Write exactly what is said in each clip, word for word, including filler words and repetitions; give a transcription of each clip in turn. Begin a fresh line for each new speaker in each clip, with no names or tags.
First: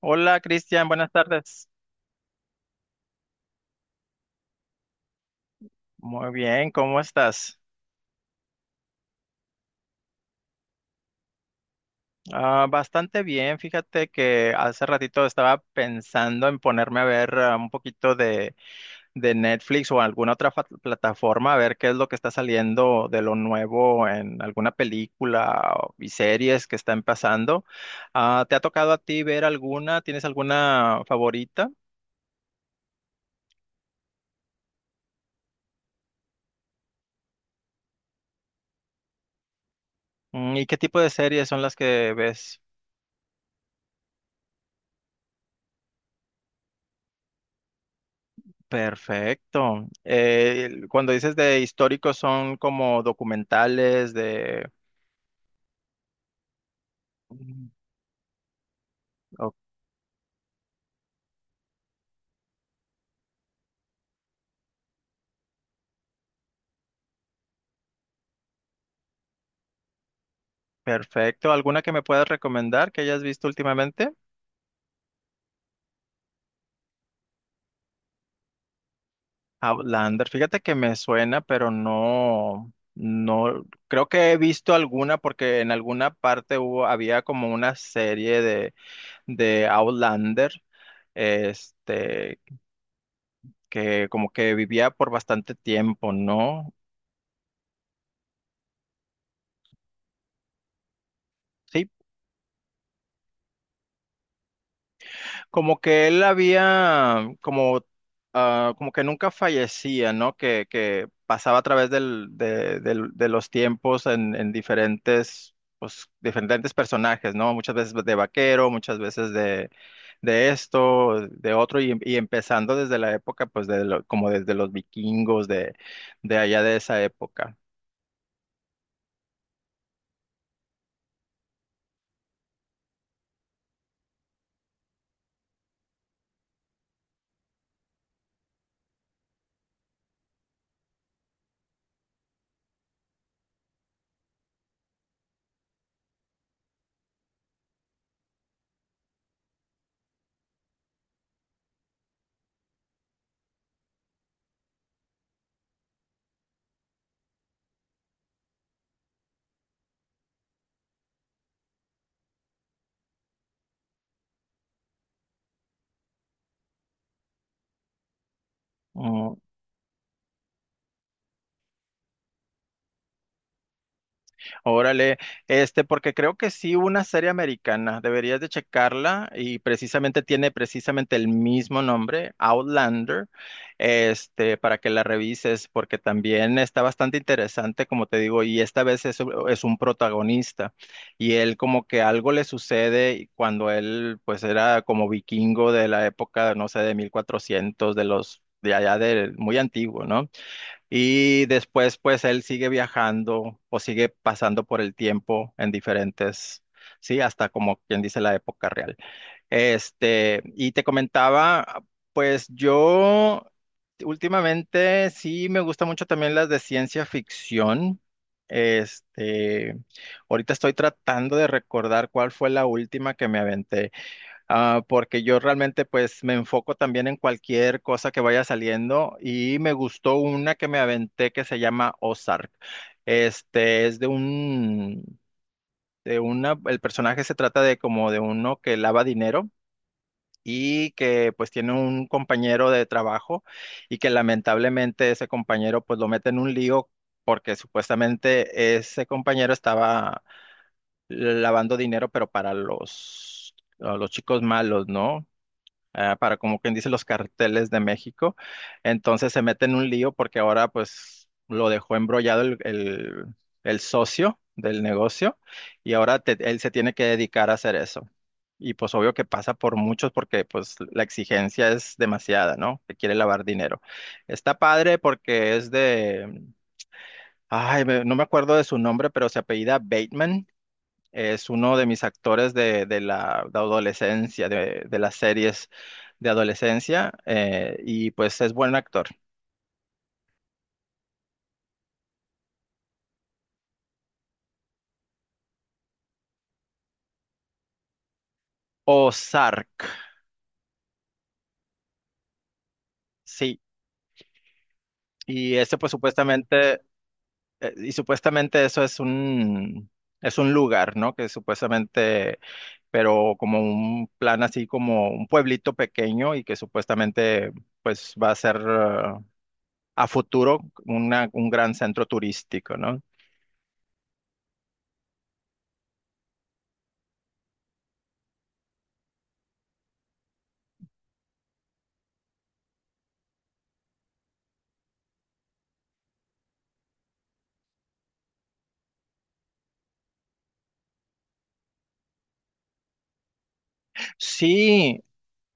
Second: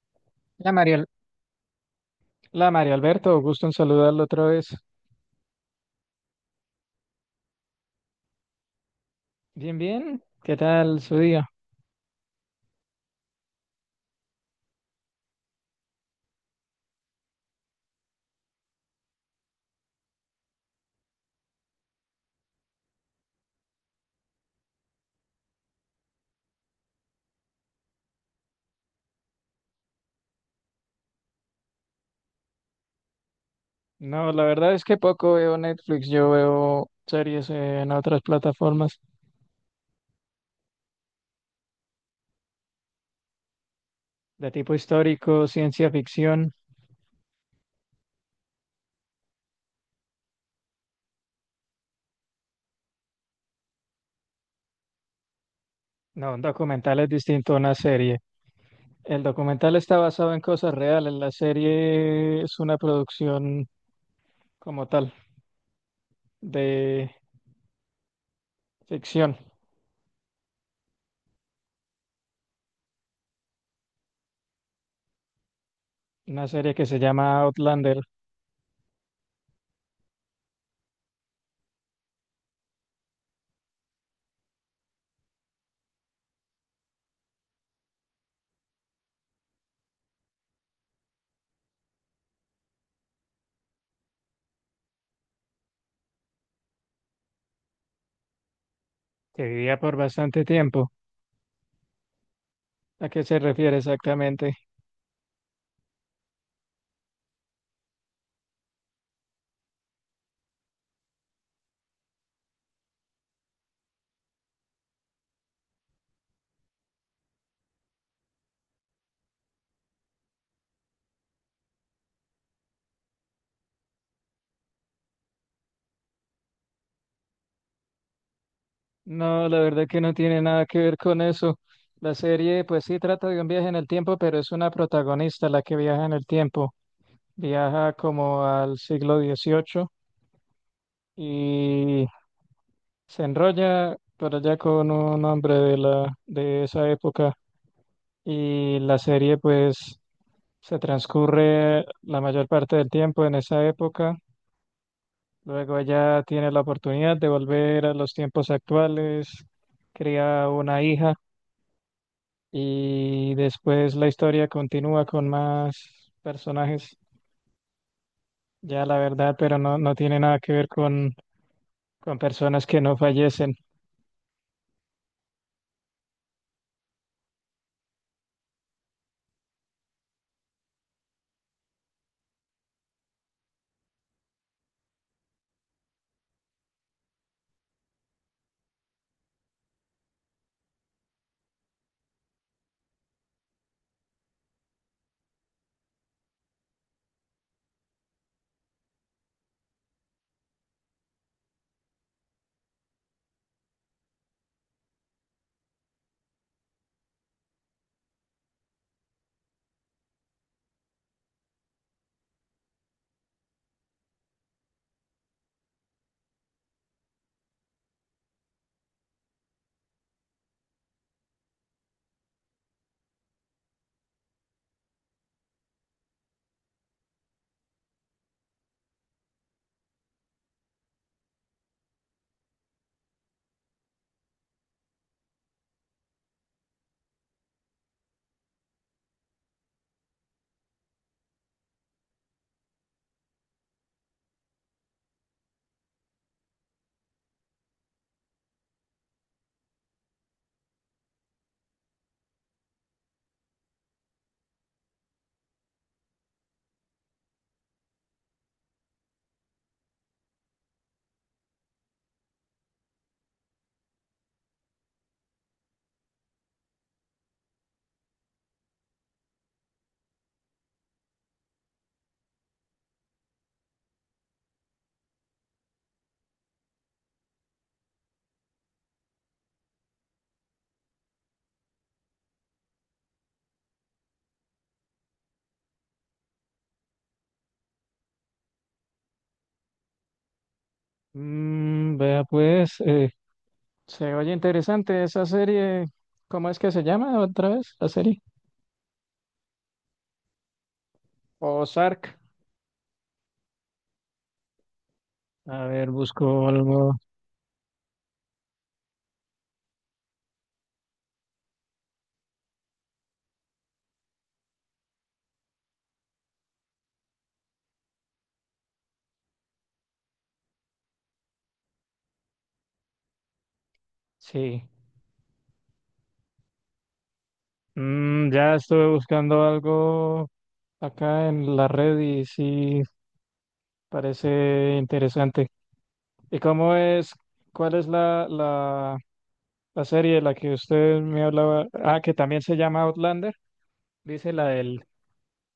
Hola
La
Cristian,
María,
buenas tardes.
la María Alberto, gusto en saludarlo otra vez.
Muy bien, ¿cómo estás?
Bien, bien, ¿qué tal su día?
Ah, bastante bien, fíjate que hace ratito estaba pensando en ponerme a ver ah, un poquito de, de Netflix o alguna otra fa- plataforma, a ver qué es lo que está saliendo de lo nuevo en alguna película o- y series que están pasando. Ah, ¿te ha tocado a ti ver alguna? ¿Tienes alguna favorita?
No, la verdad es que poco veo Netflix, yo veo series en otras plataformas
Mm, ¿Y qué tipo de series son las que ves?
de tipo histórico, ciencia ficción.
Perfecto. Eh, el- cuando dices de históricos son como documentales de.
No, un documental es distinto a
Mm.
una serie. El
Oh,
documental está basado en cosas reales, la serie es una producción como tal de ficción,
perfecto. ¿Alguna que me puedas recomendar que hayas visto últimamente?
una serie que se llama Outlander,
Outlander. Fíjate que me suena, pero no, no, creo que he visto alguna porque en alguna parte hubo, había como una serie de, de Outlander, este, que como que vivía por bastante tiempo, ¿no?
que vivía por bastante tiempo.
Sí,
¿A qué se refiere exactamente?
Como que él había, como, ah, como que nunca fallecía, ¿no? Que, que pasaba a través del, de, del- de los tiempos en, en diferentes, pues, diferentes personajes, ¿no? Muchas veces de vaquero, muchas veces de, de esto, de otro, y, y empezando desde la época, pues, de lo- como desde los vikingos de, de allá de esa época.
No, la verdad que no tiene nada que ver con eso. La serie, pues sí, trata de un viaje en el tiempo, pero es una protagonista la que viaja en el tiempo. Viaja como al siglo dieciocho y se enrolla por allá con un hombre de la, de esa época. Y la serie, pues, se transcurre la mayor parte del tiempo en esa época. Luego ella tiene la oportunidad de volver a los tiempos actuales, cría una hija. Y después la historia continúa con más personajes, ya la verdad, pero no, no tiene nada que ver con, con personas que no fallecen.
Órale, este, porque creo que sí, una serie americana, deberías de checarla y precisamente tiene precisamente el mismo nombre, Outlander, este, para que la revises, porque también está bastante interesante, como te digo, y esta vez es, es un protagonista y él como que algo le sucede cuando él pues era como vikingo de la época, no sé, de mil cuatrocientos, de los... de allá de muy antiguo, ¿no? Y después, pues él sigue viajando o sigue pasando por el tiempo en diferentes, sí, hasta como quien dice la época real. Este, y te comentaba, pues yo últimamente sí me gusta mucho también las de ciencia ficción. Este, ahorita estoy tratando de recordar cuál fue la última que me aventé. Ah, porque yo realmente pues me enfoco también en cualquier cosa que vaya saliendo y me gustó una que me aventé que se llama Ozark. Este es de un, de una, el personaje se trata de como de uno que lava dinero y que pues tiene un compañero de trabajo y que lamentablemente ese compañero pues lo mete en un lío porque supuestamente ese compañero estaba lavando dinero pero para los, a los chicos malos, ¿no? ah, para como quien dice los carteles de México. Entonces se mete en un lío porque ahora pues lo dejó embrollado el, el- el socio del negocio y ahora te- él se tiene que dedicar a hacer eso. Y pues obvio que pasa por muchos porque pues la exigencia es demasiada, ¿no? Que quiere lavar dinero. Está padre porque es de, ay, me- no me acuerdo de su nombre, pero se apellida Bateman. Es uno de mis actores de, de la de adolescencia, de, de las series de adolescencia, eh, y pues es buen actor.
Mm, vea pues, eh, se oye interesante esa serie. ¿Cómo es que se llama otra vez la serie?
Ozark,
Ozark.
sí. Y
A
ese
ver,
pues
busco
supuestamente,
algo.
eh, y supuestamente eso es un, es un lugar, ¿no? Que supuestamente, pero como un plan así como un pueblito pequeño y que supuestamente pues va a ser... eh, a futuro una- un gran centro turístico, ¿no?
Sí. Mm, ya estuve buscando algo acá en la red y sí, parece interesante. ¿Y cómo es? ¿Cuál es la, la la serie de la que usted me hablaba, ah, que también se llama Outlander, dice la del,
Sí,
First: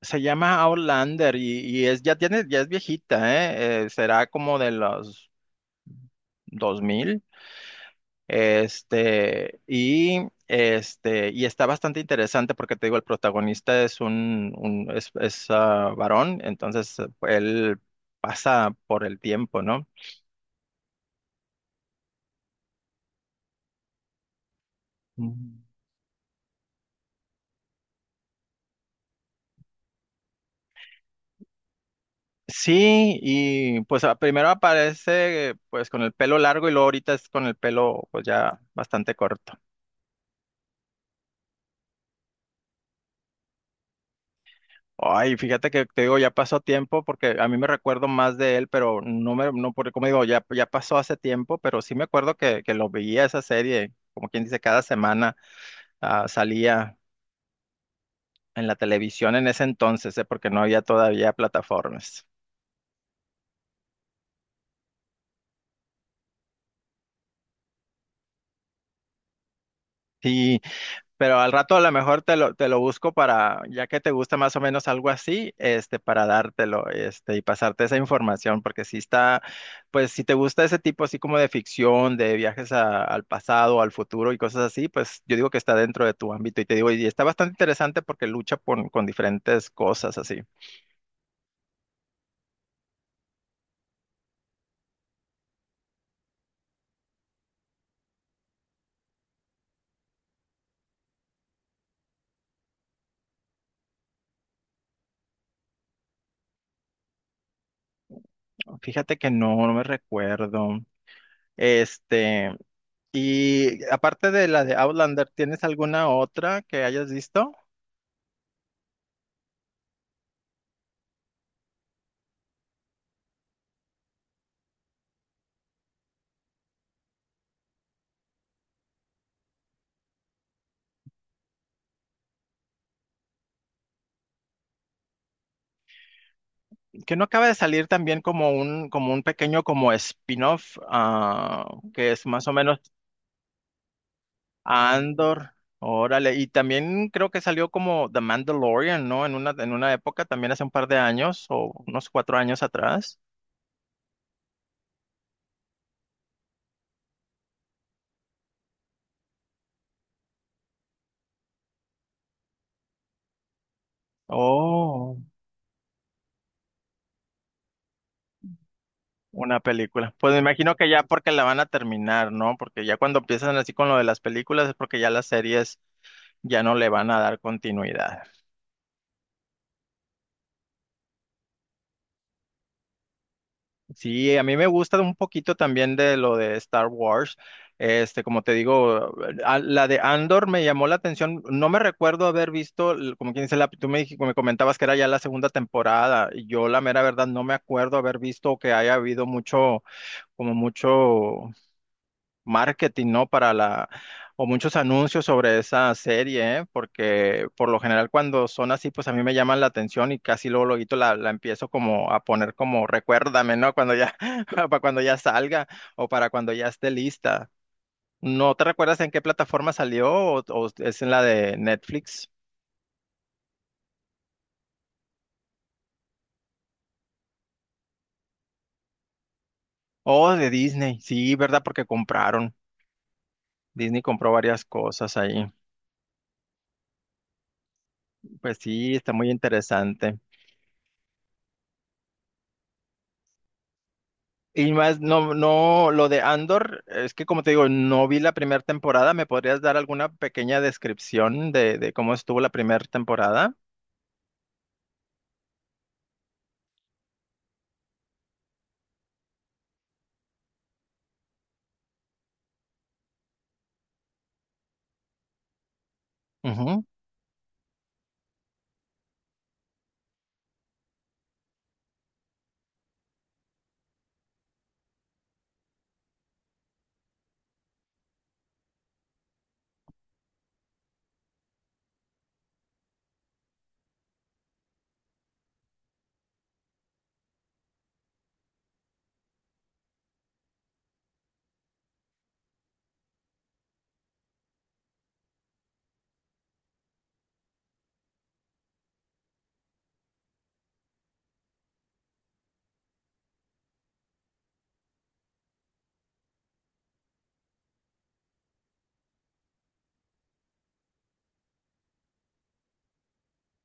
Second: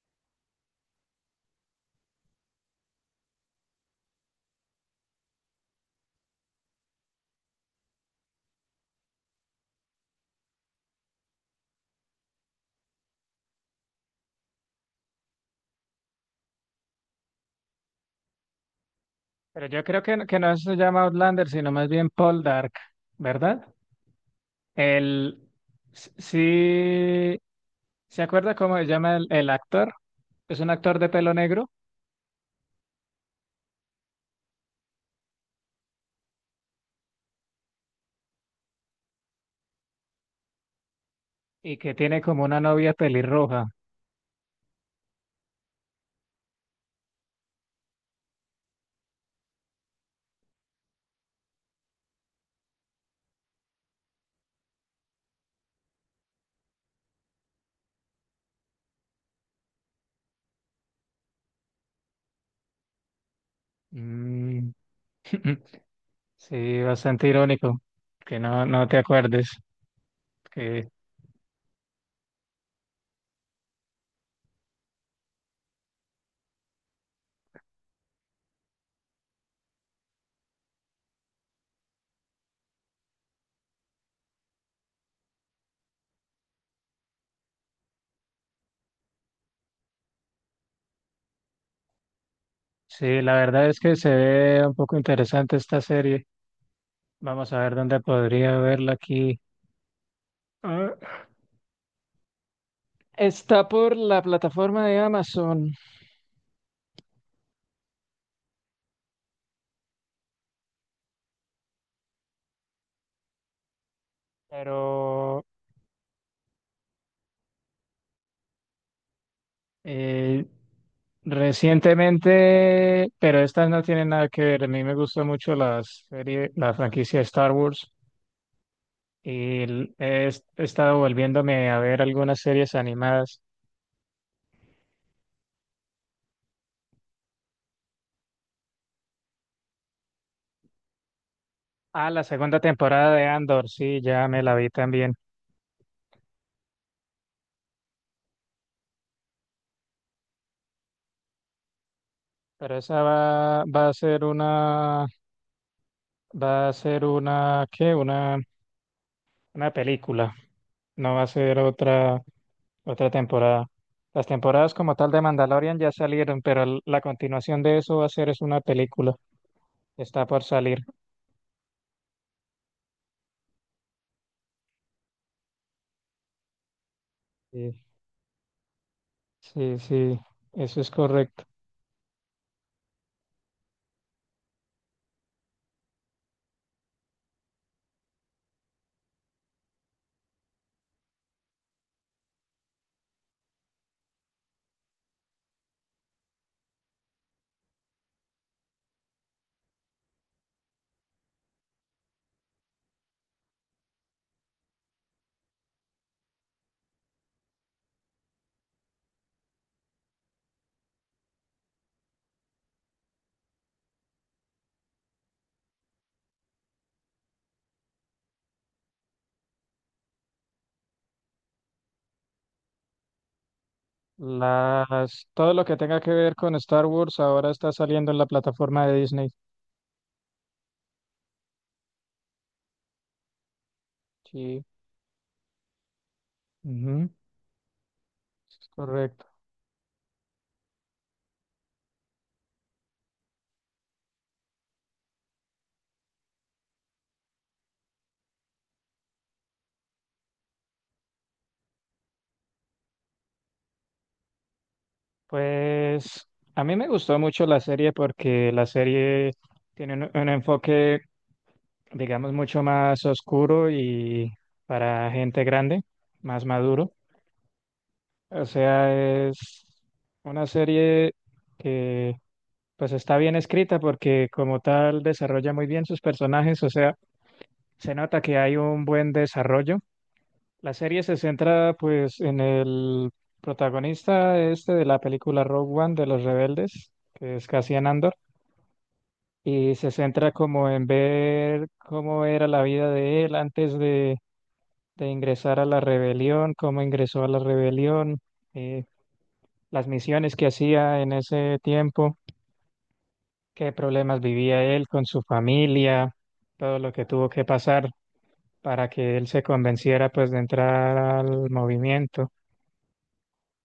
Se llama Outlander y, y es, ya tiene, ya es viejita, ¿eh? Eh, será como de los dos mil, este, y, este, y está bastante interesante porque te digo, el protagonista es un, un- es, es, ah, varón, entonces eh, él pasa por el tiempo,
pero yo
¿no?
creo que, no- que no se llama Outlander, sino más bien Paul Dark, ¿verdad? El,
Mm.
s- sí, ¿se acuerda cómo se llama el, el actor? Es un actor de pelo negro
Sí, y pues a- primero aparece pues con el pelo largo y luego ahorita es con el pelo pues ya bastante corto.
y que tiene como una novia pelirroja.
Ay, fíjate que te digo, ya pasó tiempo porque a mí me recuerdo más de él, pero no me, no, porque como digo, ya, ya pasó hace tiempo, pero sí me acuerdo que, que lo veía esa serie, como quien dice, cada semana ah, salía en la televisión en ese entonces, eh, porque no había todavía plataformas.
Mm, sí, bastante irónico, que no, no te acuerdes,
Sí,
que
Pero al rato a lo mejor te lo, te lo busco para, ya que te gusta más o menos algo así, este, para dártelo, este, y pasarte esa información, porque si está, pues si te gusta ese tipo así como de ficción, de viajes a- al pasado, al futuro y cosas así, pues yo digo que está dentro de tu ámbito y te digo, y está bastante interesante porque lucha con, con diferentes cosas así.
sí, la verdad es que se ve un poco interesante esta serie. Vamos a ver dónde podría verla aquí. Ah, está por la plataforma de Amazon,
Fíjate que no, no me recuerdo. Este, y aparte de la de Outlander,
pero
¿tienes alguna otra que hayas visto?
eh, recientemente, pero estas no tienen nada que ver. A mí me gusta mucho la serie, la franquicia de Star Wars y l- he, est- he estado volviéndome a ver algunas series animadas.
que no acaba de salir también como un, como un pequeño como spin-off, ah,
Ah,
que
la
es más o
segunda
menos
temporada de Andor, sí, ya me la vi también.
Andor. Órale, y también creo que salió como The Mandalorian, ¿no? En una, en una época, también hace un par de años, o unos cuatro años
Pero esa
atrás.
va, va a ser una, va a ser una, ¿qué? Una, una película. No va a ser otra. Otra temporada. Las temporadas como tal
Oh,
de Mandalorian ya salieron, pero l- la continuación de eso va a ser es una película.
una película.
Está
Pues me
por
imagino
salir.
que ya porque la van a terminar, ¿no? Porque ya cuando empiezan así con lo de las películas es porque ya las series ya no le van a dar
Sí,
continuidad.
sí, sí, eso es correcto.
Sí, a mí me gusta un poquito también de lo de Star Wars. Este, como te digo, a- la de Andor me llamó la atención. No me recuerdo haber visto, l- como quien dice, la, tú me, dij- me comentabas que era ya la segunda temporada. y Yo, la mera verdad, no me acuerdo haber visto que haya habido mucho, como mucho marketing, ¿no? Para la, o muchos anuncios sobre esa serie, ¿eh? Porque por lo general cuando son así, pues a mí me llaman la atención y casi luego, luego la, la empiezo como a poner como recuérdame, ¿no? Cuando ya, para cuando ya salga o para cuando ya esté lista. ¿No te recuerdas en qué plataforma salió o, o es en la de Netflix
Las, todo lo que tenga que ver con Star Wars ahora está saliendo en la plataforma de Disney.
o de Disney? Sí, ¿verdad? Porque compraron. Disney compró
Sí,
varias cosas ahí.
ujú,
Pues
es
sí, está
correcto.
muy interesante. Y más, no, no, lo de Andor, es que como te digo, no vi la primera temporada. ¿Me podrías dar alguna pequeña descripción de, de cómo estuvo la primera temporada?
Pues a mí me gustó mucho la serie porque la serie tiene un un enfoque, digamos, mucho más oscuro y para gente grande, más
Ujú.
maduro. O sea, es una serie que pues está bien escrita porque como tal desarrolla muy bien sus personajes, o sea, se nota que hay un buen desarrollo. La serie se centra pues en el protagonista este de la película Rogue One de los rebeldes, que es Cassian Andor, y se centra como en ver cómo era la vida de él antes de, de ingresar a la rebelión, cómo ingresó a la rebelión. eh, las misiones que hacía en ese tiempo, qué problemas vivía él con su familia, todo lo que tuvo que pasar para que él se convenciera pues de entrar al movimiento.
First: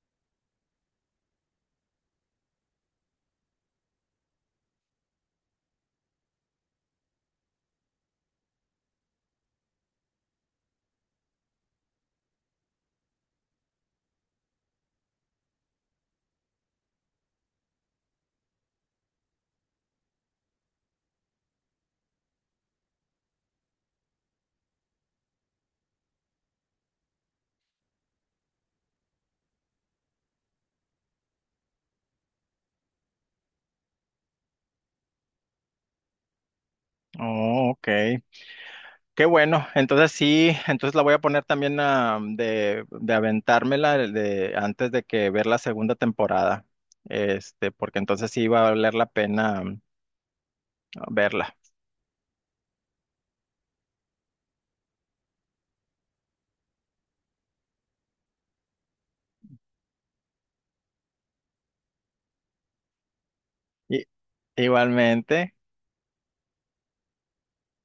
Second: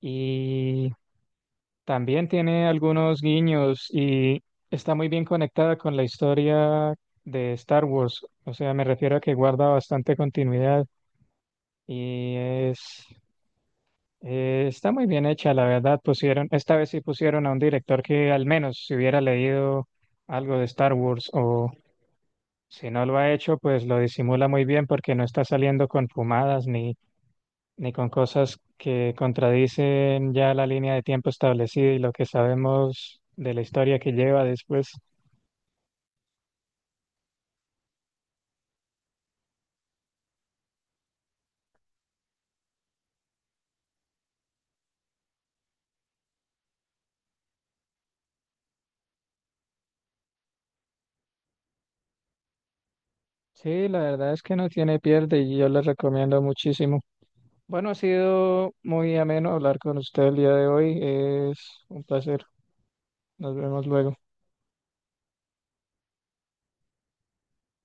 Y también tiene algunos guiños y está muy bien conectada con la historia de Star Wars. O sea, me refiero a que guarda bastante continuidad y es. Eh, está muy bien hecha, la verdad. Pusieron, esta vez sí pusieron a un director que al menos si hubiera leído algo de Star Wars o si no lo ha hecho, pues lo disimula muy bien porque no está saliendo con fumadas ni, ni con cosas que contradicen ya la línea de tiempo establecida y lo que sabemos de la historia que lleva después.
Oh, ok. Qué bueno. Entonces sí, entonces la voy a poner también ah, de, de aventármela de, antes de que ver la segunda temporada. Este, porque entonces sí va a valer la pena, mm, verla.
Sí, la verdad es que no tiene pierde y yo les recomiendo muchísimo. Bueno, ha sido muy ameno hablar con usted el día de hoy. Es un placer. Nos vemos
Y-
luego.
Igualmente.